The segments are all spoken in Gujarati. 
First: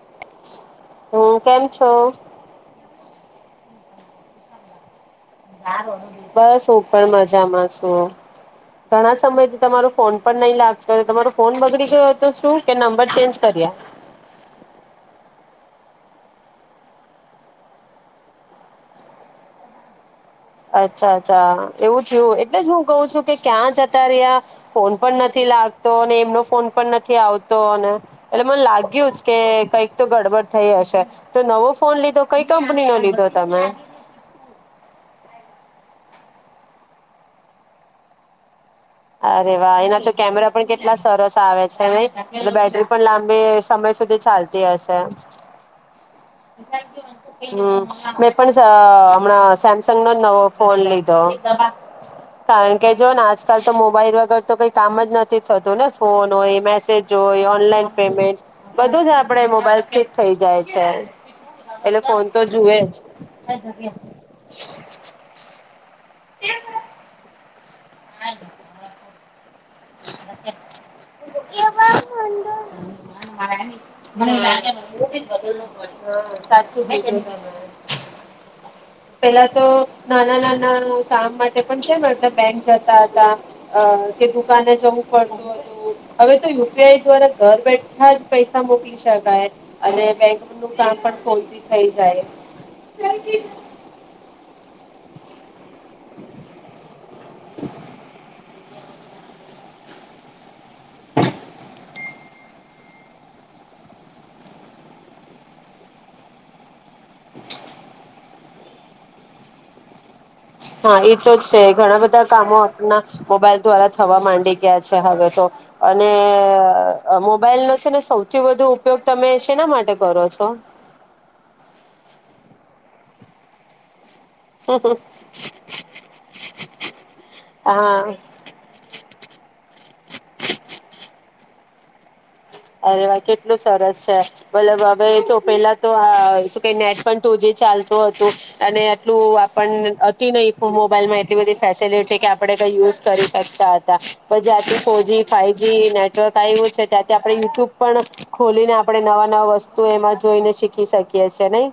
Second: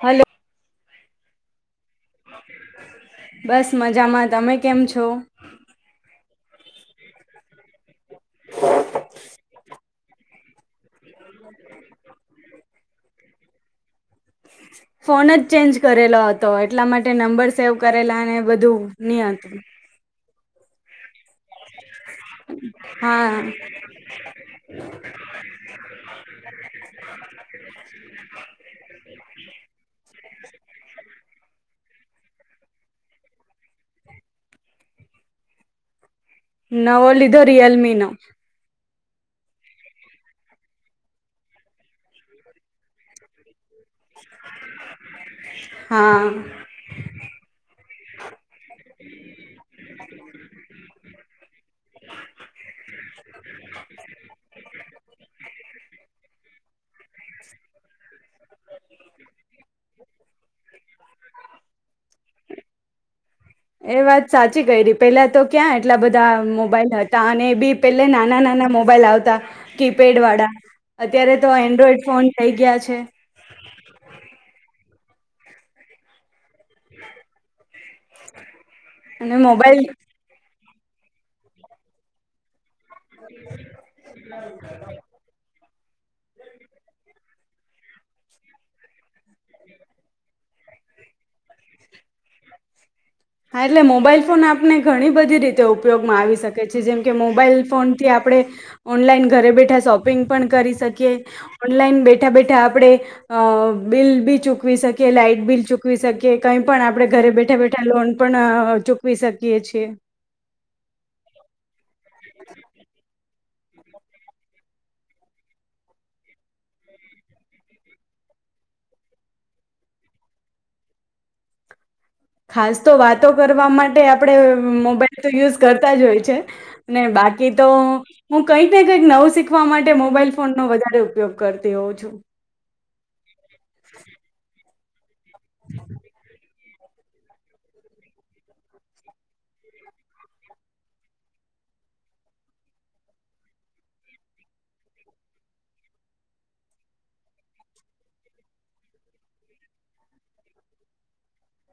હલો. હો, કેમ છો બસ. મજામાં તમે કેમ છો. હ બસ હું પણ મજામાં છુ. ઘણા સમય થી તમારો ફોન પણ નહી લાગતો. તો તમારો ફોન બગડી ગયો તો શું કે નંબર ચેન્જ કર્યા ફોન જ ચેન્જ કરેલો હતો એટલા માટે નંબર સેવ કરેલા ને બધું નહી હતું. અચ્છા, અચ્છા, એવું થયું એટલે જ હું કઉ છું. કે હા ક્યાં જતા રહ્યા ફોન પણ નથી લાગતો અને એમનો ફોન પણ નથી આવતો અને એટલે મને લાગ્યું જ. કે કંઈક તો ગડબડ થઈ હશે તો નવો ફોન લીધો કઈ કંપની નો લીધો તમે. નવો લીધો રિયલમી નો. અરે વાહ એના તો કેમેરા પણ કેટલા સરસ આવે છે. નહી બેટરી પણ લાંબી... સમય સુધી ચાલતી હશે હં. હા મે. [unintelligible] પણ શ હમણાં, સેમસંગ નો નવો ફોન લીધો કારણ કે જોને આજકાલ તો મોબાઈલ વગર તો કઈ કામ જ નથી થતું ને ફોન હોય મેસેજ જો ઓનલાઈન પેમેન્ટ બધું જ આપ આપડ મોબાઈલ ફીટ થઈ જાય છે એટલે ફોન તો જુએ. એ વાત સાચી કરી ર પેલા તો ક્યાં એટલા બધા ધા મોબાઈલ હતા અને બી પેલા નાના નાના મોબાઈલ આવતા. [unintelligible] કીપેડ વાળા અત્યારે તો એન્ડ્રોઈડ ફોન થઈ ગયા છે [unintelligible] સાચું કીધું તમે અને પેલા તો મોબાઈલ નાના નાના કામ માટે પણ છે ને એટ બેંક જતા હતા અ કે જવું પડ હવે તો યુપીઆઈ દ્વારા ઘર બેઠા જ પૈસા મોકલી શકાય અને બેંક નું કામ પણ ખોલતી થઈ જાય. હા એટલે મોબાઈલ ફોન આપણે ઘણી બધી રીતે તે ઉપયોગમાં આવી શકે છે જેમ કે મોબાઈલ ફોન થી આપણે ઓનલાઈન ઘરે બેઠા શોપિંગ પણ કરી શકીએ ઓનલાઈન બેઠા બેઠા આપણે બિલ બી ચૂકવી શકીએ લાાઈટ બિલ ચૂકવી શકીએ કંઈ પણ આપણે પણે ઘરે બેઠા બેઠા લોન પણ ચૂકવી શકીએ છીએ. હા એતો જ છે ઘણા બધા કામ હો આપના મોબાઈલ દ્વારા થવા માંડી ગયા છે, હવે તો અને મોબાઈલ નો છે ને સૌથી વધુ ઉપયોગ તમે શેના માટે કરો છો. ખાસ તો વાતો કરવા માટે આપ પણે મોબાઈલ તો યુઝ કરતા જ હોય છે ને બાકી તો હા હું કંઈક ને કંઈક નવું શીખવા માટે મોબાઈલ ફોનનો વધારે ઉપયોગ કરતી તેઓ જ અરે વા એટલું સરસ છે બલબ ભ ચો પેલા તો કે નેટ પણ ટુ જી ચાલતું હતું અને એટલું આપ હતી નહ મોબાઈલમાં એટલી બધી ફેસિલિટી કે આપે કઈ યુઝ કરી શકતા હતા પણ જ્યાંથી ફોરજી ફાઈવ જ નેટવર્ક આવ્યું છે ત્યાં આપણે યુટ્યુબ પણ ખોલીને આપણે નવા નવા વસ્તુ એમાં જોઈને શીખી શકીએ છેએ નઈ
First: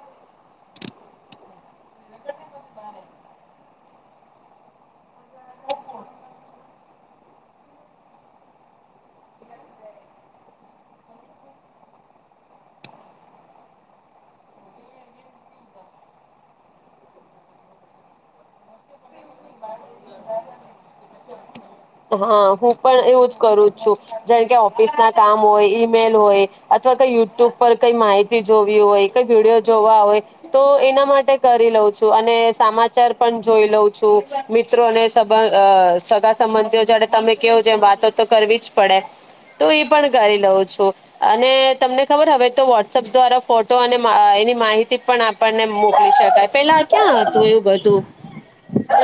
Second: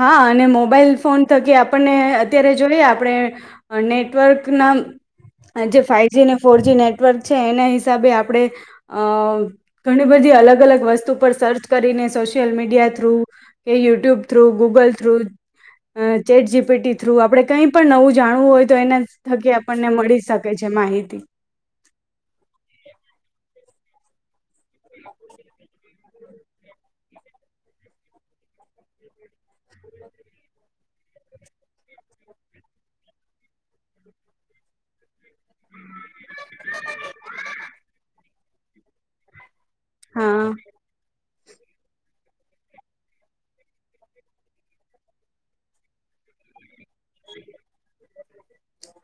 હા અને મોબાઈલ ફોન થકી આપણને અત્યારે જોઈએ આપણે નેટવર્કના જે ફાાઈવજી અનેને ફોરજી નેટવર્ક છે એના હિસાબે આપણે અ ઘણી બધી અલગ અલગ વસ્તુ પર સર્ચ કરીને સોશિયલ મીડિયા થ્રુ કે YouTube through Google through ChatGPT through આપણે કંઈ પણ નવું જાણવું હોય તો એના થકી આપણને મળી શકે છે માહિતી હા હું પણ એવું જ કરું જ છું જે કે ઓફિસ ના કામ હોય એ મેલ હોય અથવા કઈ યુટ્યુબ પર કઈ માહિતી જોવી હોય કઈ વિડીયો જોવા હોય તો એના માટે કરી લઉ છું અને સમાચાર પણ જોઈ લઉ છું મિત્રોને સબંધ સગા સંબંધ જયારે તમે કેહો જે વાતો તો કરવી જ પડે તો એ પણ કરી હા લઉ છો અને તમને ખબર હવે તો વોટ્સઅપ દ્વારા ફોટો અને એની માહિતી પણ આપણને મોકલી શકાય પેલા ક્યાં હતું એવું બધું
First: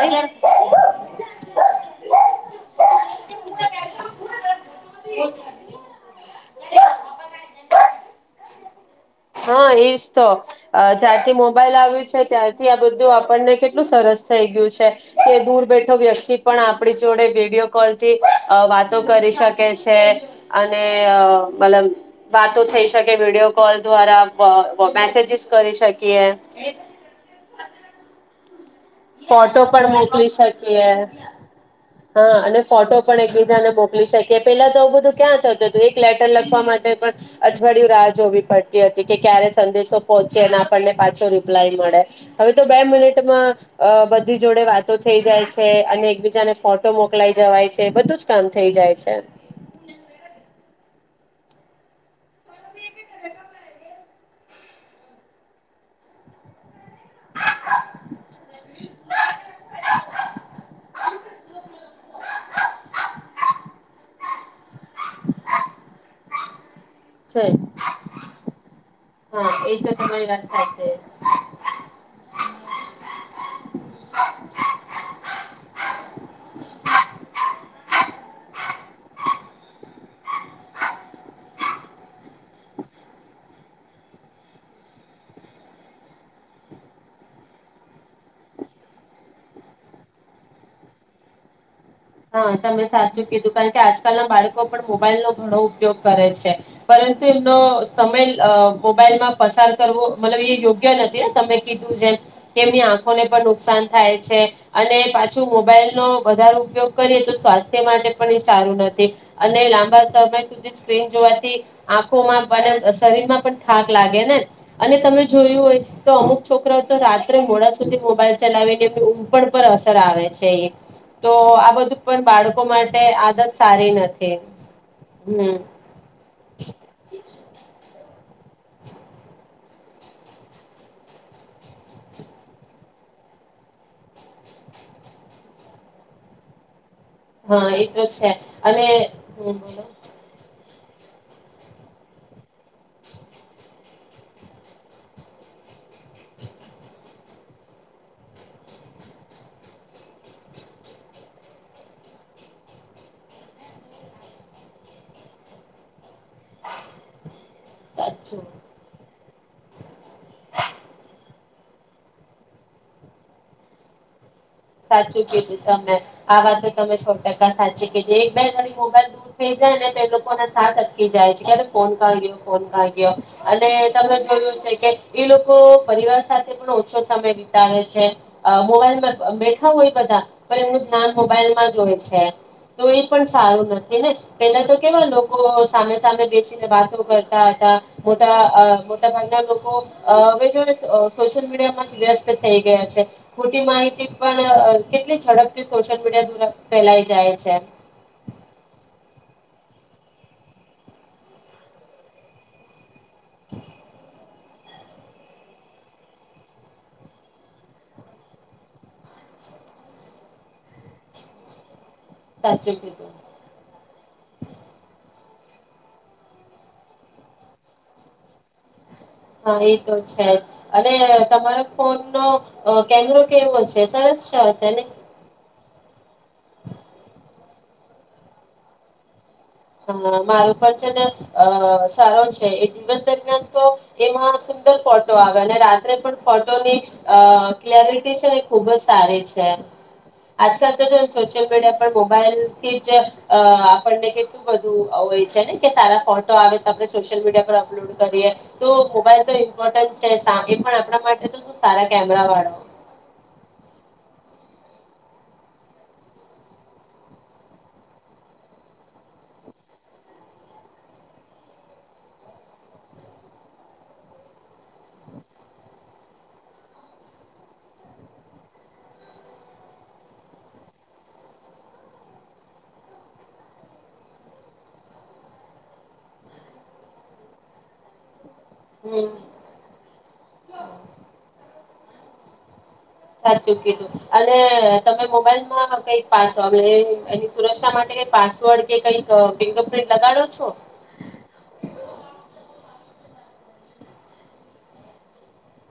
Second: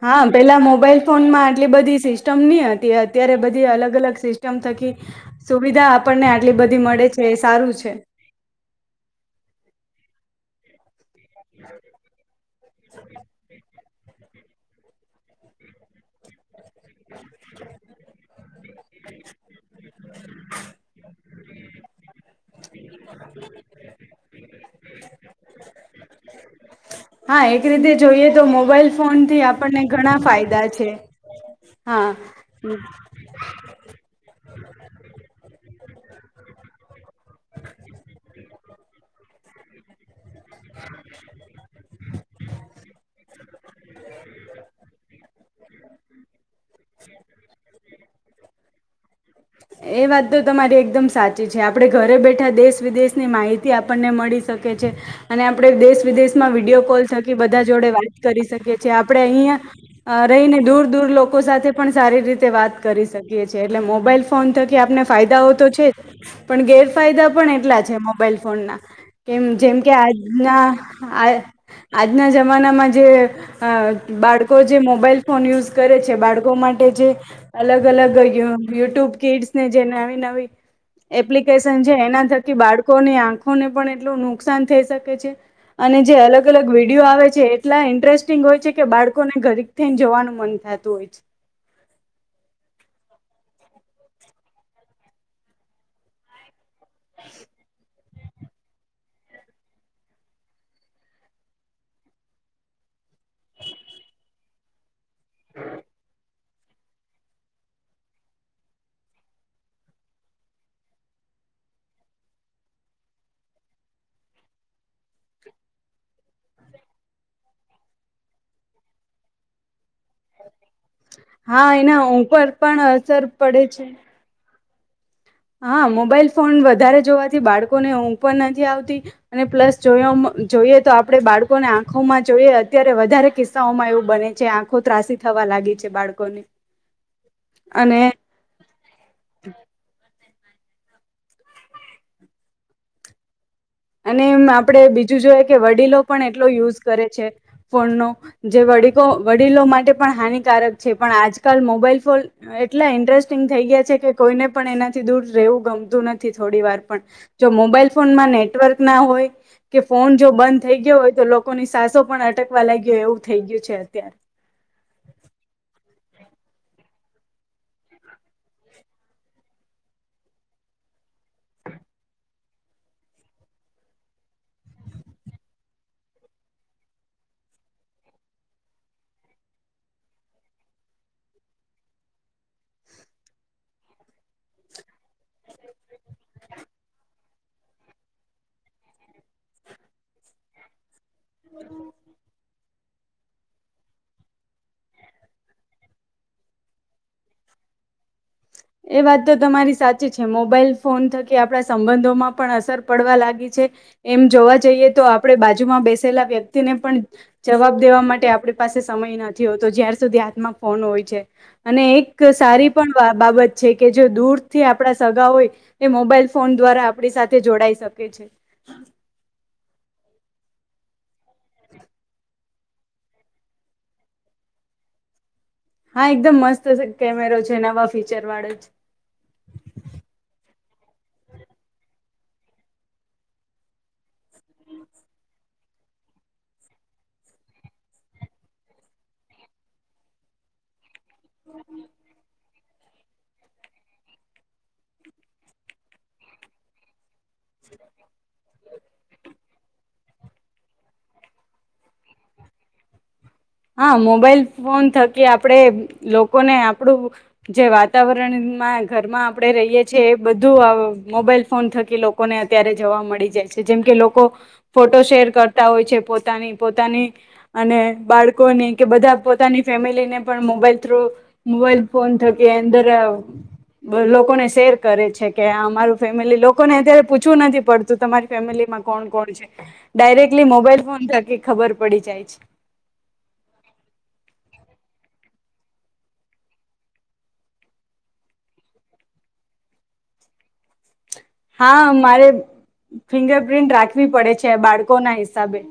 હા પેલા મોબાઈલ ફોન માં આટલી બધી સિસ્ટમ ની હતી અત્યારે બધી અલગ અલગ સિસ્ટમ થકી સુવિધા આપણને આટલી બધી મળે છે એ સારું છે હા એજ તો જ્યારથી મોબાઈઇલ આવ્યું છે ત્યારથી આ બધું આપણને એટલું સરસ થઈ ગયું છે કે દૂર બેઠો વ્યક્તિ પણ આપણી જોડે વિડીિયો કોલ થી અ વાતો કરી શકે કે છે અને [unintelligible] વાતો થઈ શકે વિડીયો કોલ દ્વારા મેસેજીસ કરી શકે કે હા એક રીતે જોઈએ તો મોબાઈલ ફોનથી ફોટો આપણને પણ ઘણા મોકલી ફાયદા શકીએ છે હા અને ફોટો પણ એકબીજાને મોકલી શકીએ. કે પેલા તોું બધું ક્યાં થતું હતું એક લેટર લખવા માટે પણ અઠવાડિયું રાહ જોવી પડતી હતી કે ક્યારે સંદેશો પહોંચીને આપણને પાછો રિપ્લાય મળે. હવે તો બે મિનિટમાં અ બધી જોડે વાતો થઈ જાય છે અને એકબીજાને ફોટો મોકલાઈ જવાય છે બધું જ કામ થઇ જાય છે. એ વાત તો તમારી એકદમ સાચી છે. આપડે ઘરે બેઠા દેશ વિદેશની માહિતી આપી આપણને મળી શકે છે અને આપણે દેશ વિદેશમાં વિડીયો કોલ થકી બધા જોડે વાત કરી શકીએ છએ આપણે અહિયાયા રહીને દૂર દૂર લોકો સાથે પણ સારી રીતે વાત કરી શકીએ છીએ એટલે મોબાઈલ ફોન ફોન થકી આપને ફાયદાઓ તો છે પણ ગેર ફાયદા છે પણ એટલા છે મોબાઈલ ફોનના કેમ હા જેમ એ કે તો તમારી વાત આજના સાચી આ આજના જમાનામાં જે બાળકો જે મોબાઈલ ફોન યુઝ કરે છે બાળકો માટે જે અલગ અલગ યુટ્યુબ નવી નવી એપ્લિકેશન એના થકી બાળકોની આંખોને પણ એટલું નુકસાન થઈ શકે છે અને જે અલગ અલગ વિડીિયો આવે છે એટલા ઇન્ટરેસ્ટિંગ હોય છે કે બાળકોને ઘરી થઈને જવાનું મન થતું હોય છે. હા તમે સાચું કીધું કારણ કે આજકાલના બાળકો પણ મોબાઈલ નો ઘણો ઉપયોગ કરે છે. પરંતુ એમનો સમય મોબાઈલમાં પસાર કરવો મતલબ એ યોગ્ય નથી ને તમે કીધું જેમ કે એમની આંખોને પણ નુકસાન થાય છે અને પાછો મોબાઈલનો વધારે ઉપયોગ કરીએ તો સ્વાસ્થ્ય માટે પણ એ સારું નથી અને લાંબા સમય સુધી સ્ક્રીન જોવાથી આંખોમાં અને શરીરમાં પણ થાક લાગે ને અને તમે જોયું હોય તો અમુક છોકરાઓ તો રાત્રે મોડા સુધી મોબાઈલ ચલાવીને ઉપ પર આવે છે તો હા આ બધું એના પણ ઉપર બાળકો પણ માટે અસર આદત પડે છે સારી નથી. હમ હા મોબાઈલ ફોન વધારે જોવાથી બાળકોને હું ઉપ નથી આવતી અને પ્લસ જો જોઈએ તો આપણે બાળકોને આંખોમાં જોઈએ અત્યારે વધારે કિસ્સાઓમાં એવું બને છે આંખો ત્રાસી થવા લાગી છે બાળકોને હા એતો જ છે અને હ બોલો અને એમ આપડણે બીજું જોઈએ કે વડીલો પણ એટલો યુઝ કરે છે ફોનનો જેડી વડીલો માટે પણ હાનિકારક છે પણ આજકાલ મોબાઈલ ફોન એટલા ઇન્ટરેસ્ટિંગ થઈ ગયા છે કે કોઈને પણ એનાથી દૂર રહેવું ગમતું નથી થોડી વાર પણ જો મોબાઈલ સાચું ફોનમાંને હોય કે ફોન જો બંધ થઈ ગયો હોય તો લોકો લોકોની સાસો પણ અટકવા લાગયો એવું થઈ ગયું છે અત્યારે સાચું કીધું તમે આ વાત તમે સો ટકા સાચી કે જે એક બે ઘરી મોબાઈલ દૂર થઈ જાય ને તે લોકો ના સાથ અટકી જાય છે ફોન કાયો ફોન કાયો અને તમે જોયું છે કે એ લોકો પરિવાર સાથે પણ ઓછો સમય વિતાવે છે મોબાઈલમાં હો બ એમ ધ્યાન મોબાઈલમાં જ હોય છે તો એ પણ સારું નથી ને પેલા તો કેવ લોકો સામે સામે બેસીને વાતો કર હતા મોટા મોટા ભાનના લોકો સોશિયલ મીડિયા માં વ્યસ્ત થઇ ગયા છે ખટી માહિતી પણ કેટલી ઝડપથી સોશિયલ મીડિયા દ્વારા ફેલાઈ જાય છે એ વાત તો તમારી સાચી છે મોબાઈલ ફોન થકી આપણા સંબંધોમાં પણ અસર પડવા લાગી છે એમ જોવા જઈએ તો આપણે બાજુમાં બેસેલા વ્યક્તિને પણ જવાબ દેવા માટે આપણી પાસે સમય નથી હોતો જ્યાાર સુધી હાથમાં ફોન હોય છે અને એક એક સારી સાચું કીધું પણ બાબત દૂર થી આપડા સગા હોય એ મોબાઈલ ફોન દ્વારા આપણી સાથે જોડાઈ શકે છે હા એ તો છે અને તમારો ફોન નો કેમેરો કેવો છે સરસ છે હશે ને હા એકદમ મસ્ત કેમેરો છે જે નવા ફીચર વાળે જ હ મારું પણ છે ને અ સરો છે એ દિવસ દરમિયાન તો એમાં સુંદર ફોટો આવે અને રાત્રે પણ ફોટોની અ ક્લેરિટી છેને ખુબ જ સારી છે આજકાલ તો સોશિયલ મીડિયા પર મોબાઈલ કે જ અ આપણને એ બધું હોય છે ને કે સારા ફોટો આવે તો આપ સોશિયલ મીડ અપલોડ કરીએ તો મોબાઈલ તો ઇમ્પોર્ટન્ટ પણ આપણા માટે તો શું સારા કેમેરા વાળા હા મોબાઈલ ફોન થકી આપણેે લોકોને આપણું જે વાતાવરણમાં ઘરમાં આપણે રહીએ છીએ એ બધું મોબાઈલ ફોન થકી લોકોને અત્યારે જોવા મળી જાય છે જેમ કે લોકો ફોટો શેર કરતા હોય છે પોતાની પોતાની અને બાળકો લોકોની કે બધા પોતાની ફેમિલીને પણ મોબાઈલ થ્રુ મોબાઈલ ફોન થકી અંદર લોકોને શેર કરે છે કે અમારું ફેમિલી લોકોને અત્યારે પૂછવું નથી પડતું તમારે કો હમ કોણ છે ડાયરેક્ટલી મોબાઈલ ફોન થકી ખબર બડી જાય છે સાચું કીધું અને તમે મોબાઈલમાં કઈક પાસ એની સુરક્ષા માટે કઈ પાસવર્ડ કે કઈક ફિંગર પ્રિન્ટ લગાડો છો હા મારે ફિંગર પ્રિન્ટ રાખવી પડે છે બાળકો ના હિસાબે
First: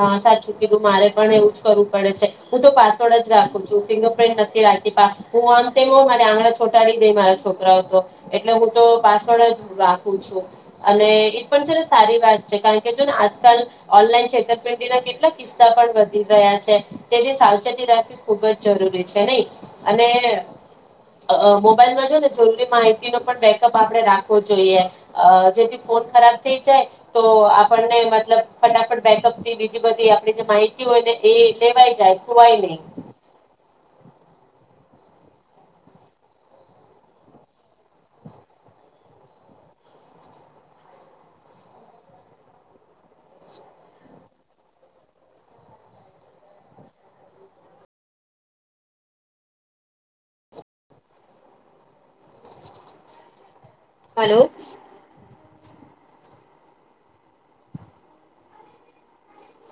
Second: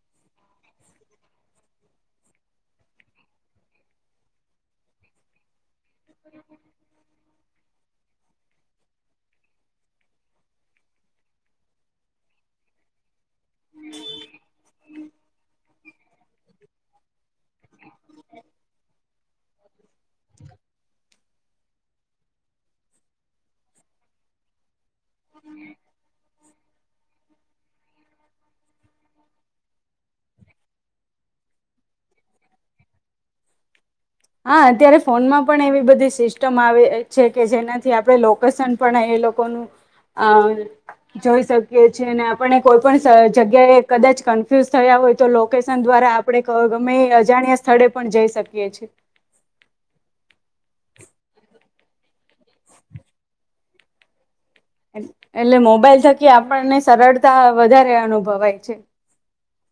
હા સાચું કીું મારે પણ એવું જ કરવું પડે છે હું તો પાસવર્ડ જ રાખું છું ફિંગરપિન્ટ નથી રાખી હું અંતમ મારે આંગણા છોટાડી દઈ મારા છોકરા હતો એટલે હું તો પાસવર્ડ જ રાખું છું અને એ પણ છે ને સારી વાત છે કારણ કે જો ને આજકાલ ઓનલાઈન કષે કેટલા કિસ્સા પણ વધી રહ્યા છે તેની સાવચેતી રાખવી ખુબ જ જરૂરી છે નહી અને મોબાઈલમાં જો ને જરૂરી માહિતીનો પણ બેકઅપ આપણે રાખવો જોઈએ જેથી ફોન ખરાબ થઈ જાય તો આપણને મતલબ ફટાફટ બેકઅપ બીજી બધી આપે જે માહિતી હોય ને એ લેવાય જાય ખવાય નહી હા અત્યારે ફોનમાં પણ એવી બધી સિસ્ટમ આવે છે કે જેનાથી આપણે લોકેશન પણ એ લોકોનું અ જોઈ શકીએ છેીએ અને આપને કોઈ પણ જગ્યાએ કદાચ કન્ફ્યુઝ થયા હોય તો લોકેશન દ્વારા આપણે ગમે અજાણ્યા સ્થળે પણ જઈ શકીએ છીએ [unintelligible] હલો [unintelligible] એટલે મોબાઈલ થકી આપણને સરળતા વધારે અનુભવાય છે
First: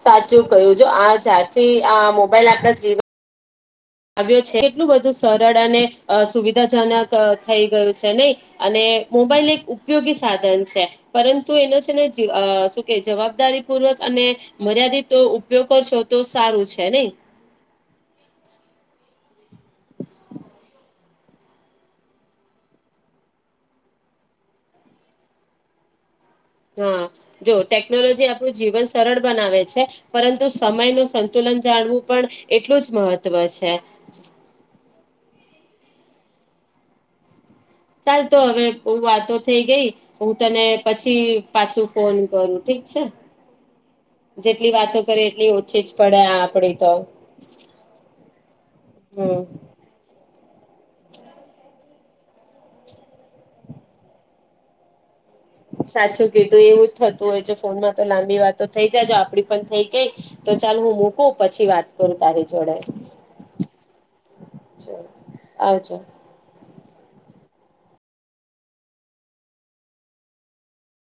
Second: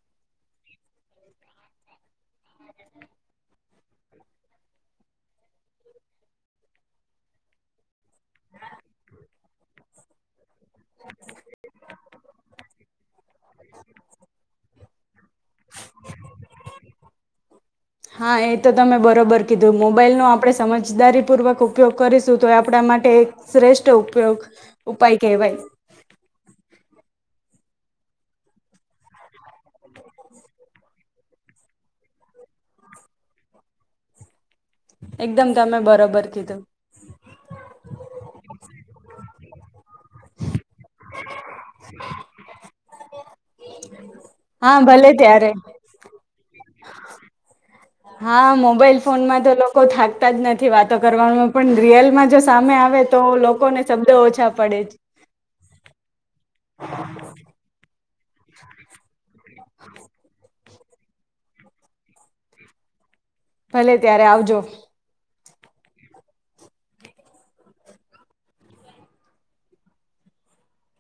સાચું કહ્યું જો આ જ્યારથી આ મોબાઈલ આપણા જીવન આવ્યો છે કેટલું બધું સરળ અને સુવિધાજનક થઈ ગયું છે નહી અને મોબાઈલ એક ઉપયોગી સાધન છે પરંતુ એનો છે ને શું કે જવાબદારી પૂર્વક અને મર્યાદિત તો ઉપયોગ કરશો તો સારું છે નહી હા એ તો તમે બરોબર કીધું મોબાઈલનો આપણે સમજદારીપૂર્વક ઉપયોગ કરીશું તો એ આપણા માટે એક શ્રેષ્ઠ ઉપયોગ ઉપાય કહેવાય હા જો ટેકનોલોજી આપણું જીવન સરળ બનાવે છે પરંતુ સમય નું સંતુલન જાણવું પણ એટલું જ મહત્વ છે એકદમ તમે બરોબર કીધું ચાલ તો હવે બ વાતો થઈ ગઈ હું તને પછી પાછું ફોન કરું ઠીક છે હા જેટલી વાતો ભલે કરે ત્યારે એટલી ઓછી જ પડે આ આપડી તો હા મોબાઈલ હમ ફોનમાં તો લોકો થાકતા જ નથી વાતો કરવા રય જો સામે આવે તો લોકો ને શબ્દ ઓછા પડે સાચું કીધું એવું જ થતું હોય છે ફોનમાં તો લાંબી વાતો થઈ જાય જો આપડી થઈ ગઈ તો ચાલ હું મૂકું પછી વાત કરું તારી જોડે ભલે ત્યારે આવજો આવછો